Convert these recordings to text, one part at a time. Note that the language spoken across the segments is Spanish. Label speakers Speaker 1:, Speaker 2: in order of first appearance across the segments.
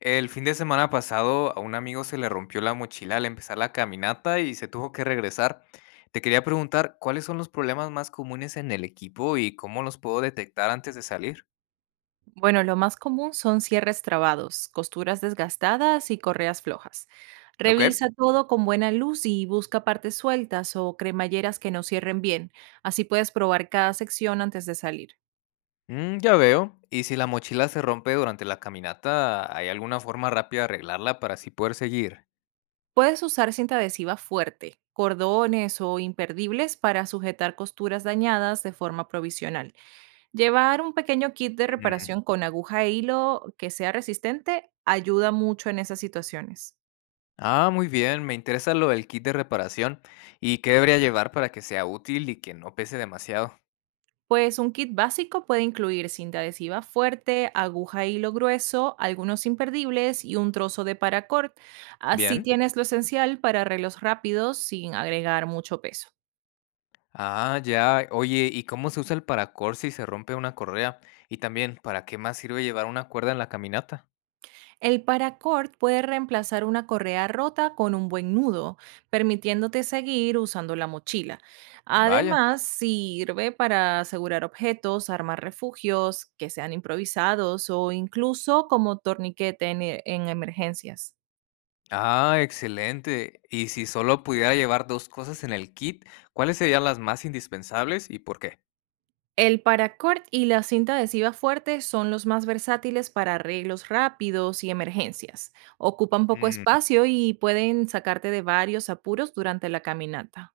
Speaker 1: El fin de semana pasado a un amigo se le rompió la mochila al empezar la caminata y se tuvo que regresar. Te quería preguntar, ¿cuáles son los problemas más comunes en el equipo y cómo los puedo detectar antes de salir?
Speaker 2: Bueno, lo más común son cierres trabados, costuras desgastadas y correas flojas.
Speaker 1: Ok,
Speaker 2: Revisa todo con buena luz y busca partes sueltas o cremalleras que no cierren bien. Así puedes probar cada sección antes de salir.
Speaker 1: ya veo. ¿Y si la mochila se rompe durante la caminata, hay alguna forma rápida de arreglarla para así poder seguir?
Speaker 2: Puedes usar cinta adhesiva fuerte, cordones o imperdibles para sujetar costuras dañadas de forma provisional. Llevar un pequeño kit de
Speaker 1: Mm,
Speaker 2: reparación con aguja e hilo que sea resistente ayuda mucho en esas situaciones.
Speaker 1: Ah, muy bien, me interesa lo del kit de reparación y qué debería llevar para que sea útil y que no pese demasiado.
Speaker 2: Pues un kit básico puede incluir cinta adhesiva fuerte, aguja e hilo grueso, algunos imperdibles y un trozo de paracord. Así
Speaker 1: Bien.
Speaker 2: tienes lo esencial para arreglos rápidos sin agregar mucho peso.
Speaker 1: Ah, ya. Oye, ¿y cómo se usa el paracord si se rompe una correa? Y también, ¿para qué más sirve llevar una cuerda en la caminata?
Speaker 2: El paracord puede reemplazar una correa rota con un buen nudo, permitiéndote seguir usando la mochila.
Speaker 1: Vaya.
Speaker 2: Además, sirve para asegurar objetos, armar refugios que sean improvisados o incluso como torniquete en emergencias.
Speaker 1: Ah, excelente. Y si solo pudiera llevar dos cosas en el kit, ¿cuáles serían las más indispensables y por qué?
Speaker 2: El paracord y la cinta adhesiva fuerte son los más versátiles para arreglos rápidos y emergencias. Ocupan poco
Speaker 1: Mm,
Speaker 2: espacio y pueden sacarte de varios apuros durante la caminata.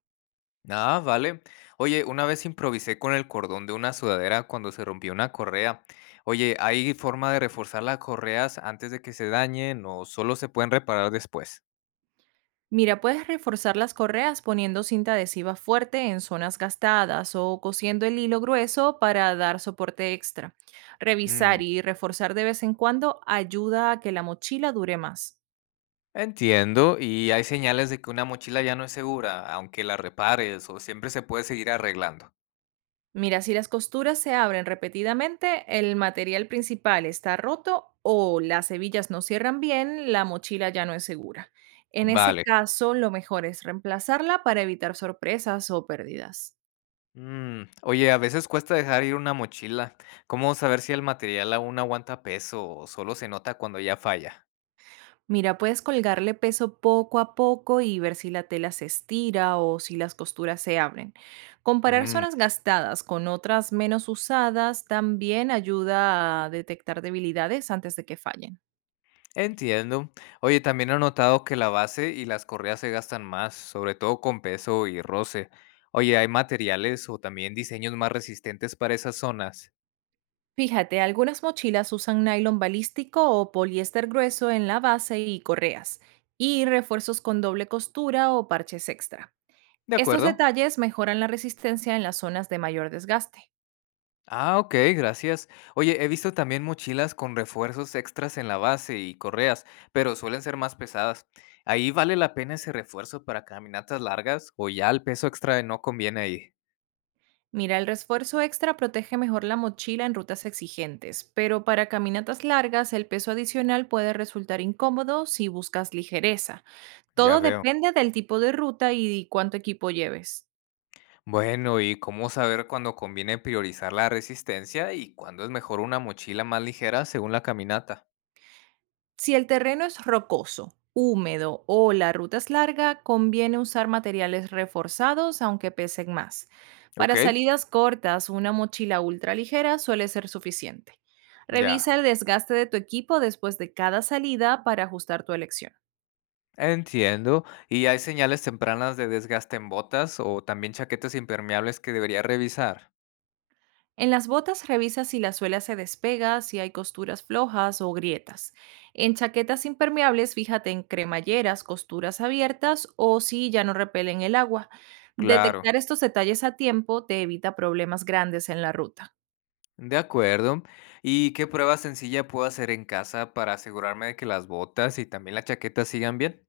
Speaker 1: Ah, vale. Oye, una vez improvisé con el cordón de una sudadera cuando se rompió una correa. Oye, ¿hay forma de reforzar las correas antes de que se dañen o solo se pueden reparar después?
Speaker 2: Mira, puedes reforzar las correas poniendo cinta adhesiva fuerte en zonas gastadas o cosiendo el hilo grueso para dar soporte extra.
Speaker 1: Mm.
Speaker 2: Revisar y reforzar de vez en cuando ayuda a que la mochila dure más.
Speaker 1: Entiendo, y hay señales de que una mochila ya no es segura, aunque la repares o siempre se puede seguir arreglando.
Speaker 2: Mira, si las costuras se abren repetidamente, el material principal está roto o las hebillas no cierran bien, la mochila ya no es segura. En ese
Speaker 1: Vale.
Speaker 2: caso, lo mejor es reemplazarla para evitar sorpresas o pérdidas.
Speaker 1: Oye, a veces cuesta dejar ir una mochila. ¿Cómo saber si el material aún aguanta peso o solo se nota cuando ya falla?
Speaker 2: Mira, puedes colgarle peso poco a poco y ver si la tela se estira o si las costuras se abren. Comparar
Speaker 1: Mm,
Speaker 2: zonas gastadas con otras menos usadas también ayuda a detectar debilidades antes de que fallen.
Speaker 1: Entiendo. Oye, también he notado que la base y las correas se gastan más, sobre todo con peso y roce. Oye, ¿hay materiales o también diseños más resistentes para esas zonas?
Speaker 2: Fíjate, algunas mochilas usan nylon balístico o poliéster grueso en la base y correas, y refuerzos con doble costura o parches extra.
Speaker 1: De
Speaker 2: Estos
Speaker 1: acuerdo.
Speaker 2: detalles mejoran la resistencia en las zonas de mayor desgaste.
Speaker 1: Ah, ok, gracias. Oye, he visto también mochilas con refuerzos extras en la base y correas, pero suelen ser más pesadas. ¿Ahí vale la pena ese refuerzo para caminatas largas o ya el peso extra no conviene ahí?
Speaker 2: Mira, el refuerzo extra protege mejor la mochila en rutas exigentes, pero para caminatas largas el peso adicional puede resultar incómodo si buscas ligereza.
Speaker 1: Ya
Speaker 2: Todo
Speaker 1: veo.
Speaker 2: depende del tipo de ruta y cuánto equipo lleves.
Speaker 1: Bueno, ¿y cómo saber cuándo conviene priorizar la resistencia y cuándo es mejor una mochila más ligera según la caminata?
Speaker 2: Si el terreno es rocoso, húmedo o la ruta es larga, conviene usar materiales reforzados aunque pesen más.
Speaker 1: Ok,
Speaker 2: Para salidas cortas, una mochila ultraligera suele ser suficiente.
Speaker 1: ya.
Speaker 2: Revisa el desgaste de tu equipo después de cada salida para ajustar tu elección.
Speaker 1: Entiendo. ¿Y hay señales tempranas de desgaste en botas o también chaquetas impermeables que debería revisar?
Speaker 2: En las botas revisa si la suela se despega, si hay costuras flojas o grietas. En chaquetas impermeables fíjate en cremalleras, costuras abiertas o si ya no repelen el agua.
Speaker 1: Claro.
Speaker 2: Detectar estos detalles a tiempo te evita problemas grandes en la ruta.
Speaker 1: De acuerdo. ¿Y qué prueba sencilla puedo hacer en casa para asegurarme de que las botas y también la chaqueta sigan bien?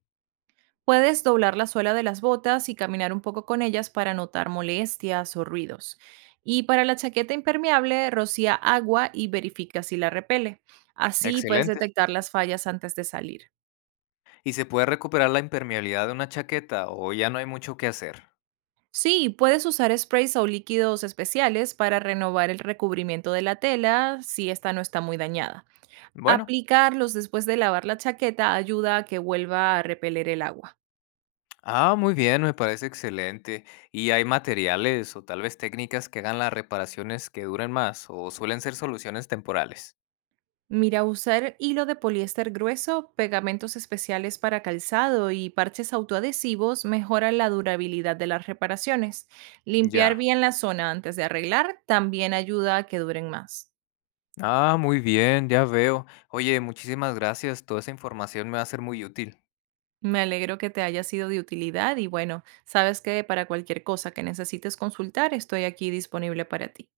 Speaker 2: Puedes doblar la suela de las botas y caminar un poco con ellas para notar molestias o ruidos. Y para la chaqueta impermeable, rocía agua y verifica si la repele. Así puedes
Speaker 1: Excelente.
Speaker 2: detectar las fallas antes de salir.
Speaker 1: ¿Y se puede recuperar la impermeabilidad de una chaqueta o ya no hay mucho que hacer?
Speaker 2: Sí, puedes usar sprays o líquidos especiales para renovar el recubrimiento de la tela si esta no está muy dañada.
Speaker 1: Bueno.
Speaker 2: Aplicarlos después de lavar la chaqueta ayuda a que vuelva a repeler el agua.
Speaker 1: Ah, muy bien, me parece excelente. ¿Y hay materiales o tal vez técnicas que hagan las reparaciones que duren más o suelen ser soluciones temporales?
Speaker 2: Mira, usar hilo de poliéster grueso, pegamentos especiales para calzado y parches autoadhesivos mejora la durabilidad de las reparaciones. Limpiar
Speaker 1: Ya.
Speaker 2: bien la zona antes de arreglar también ayuda a que duren más.
Speaker 1: Ah, muy bien, ya veo. Oye, muchísimas gracias. Toda esa información me va a ser muy útil.
Speaker 2: Me alegro que te haya sido de utilidad y bueno, sabes que para cualquier cosa que necesites consultar, estoy aquí disponible para ti.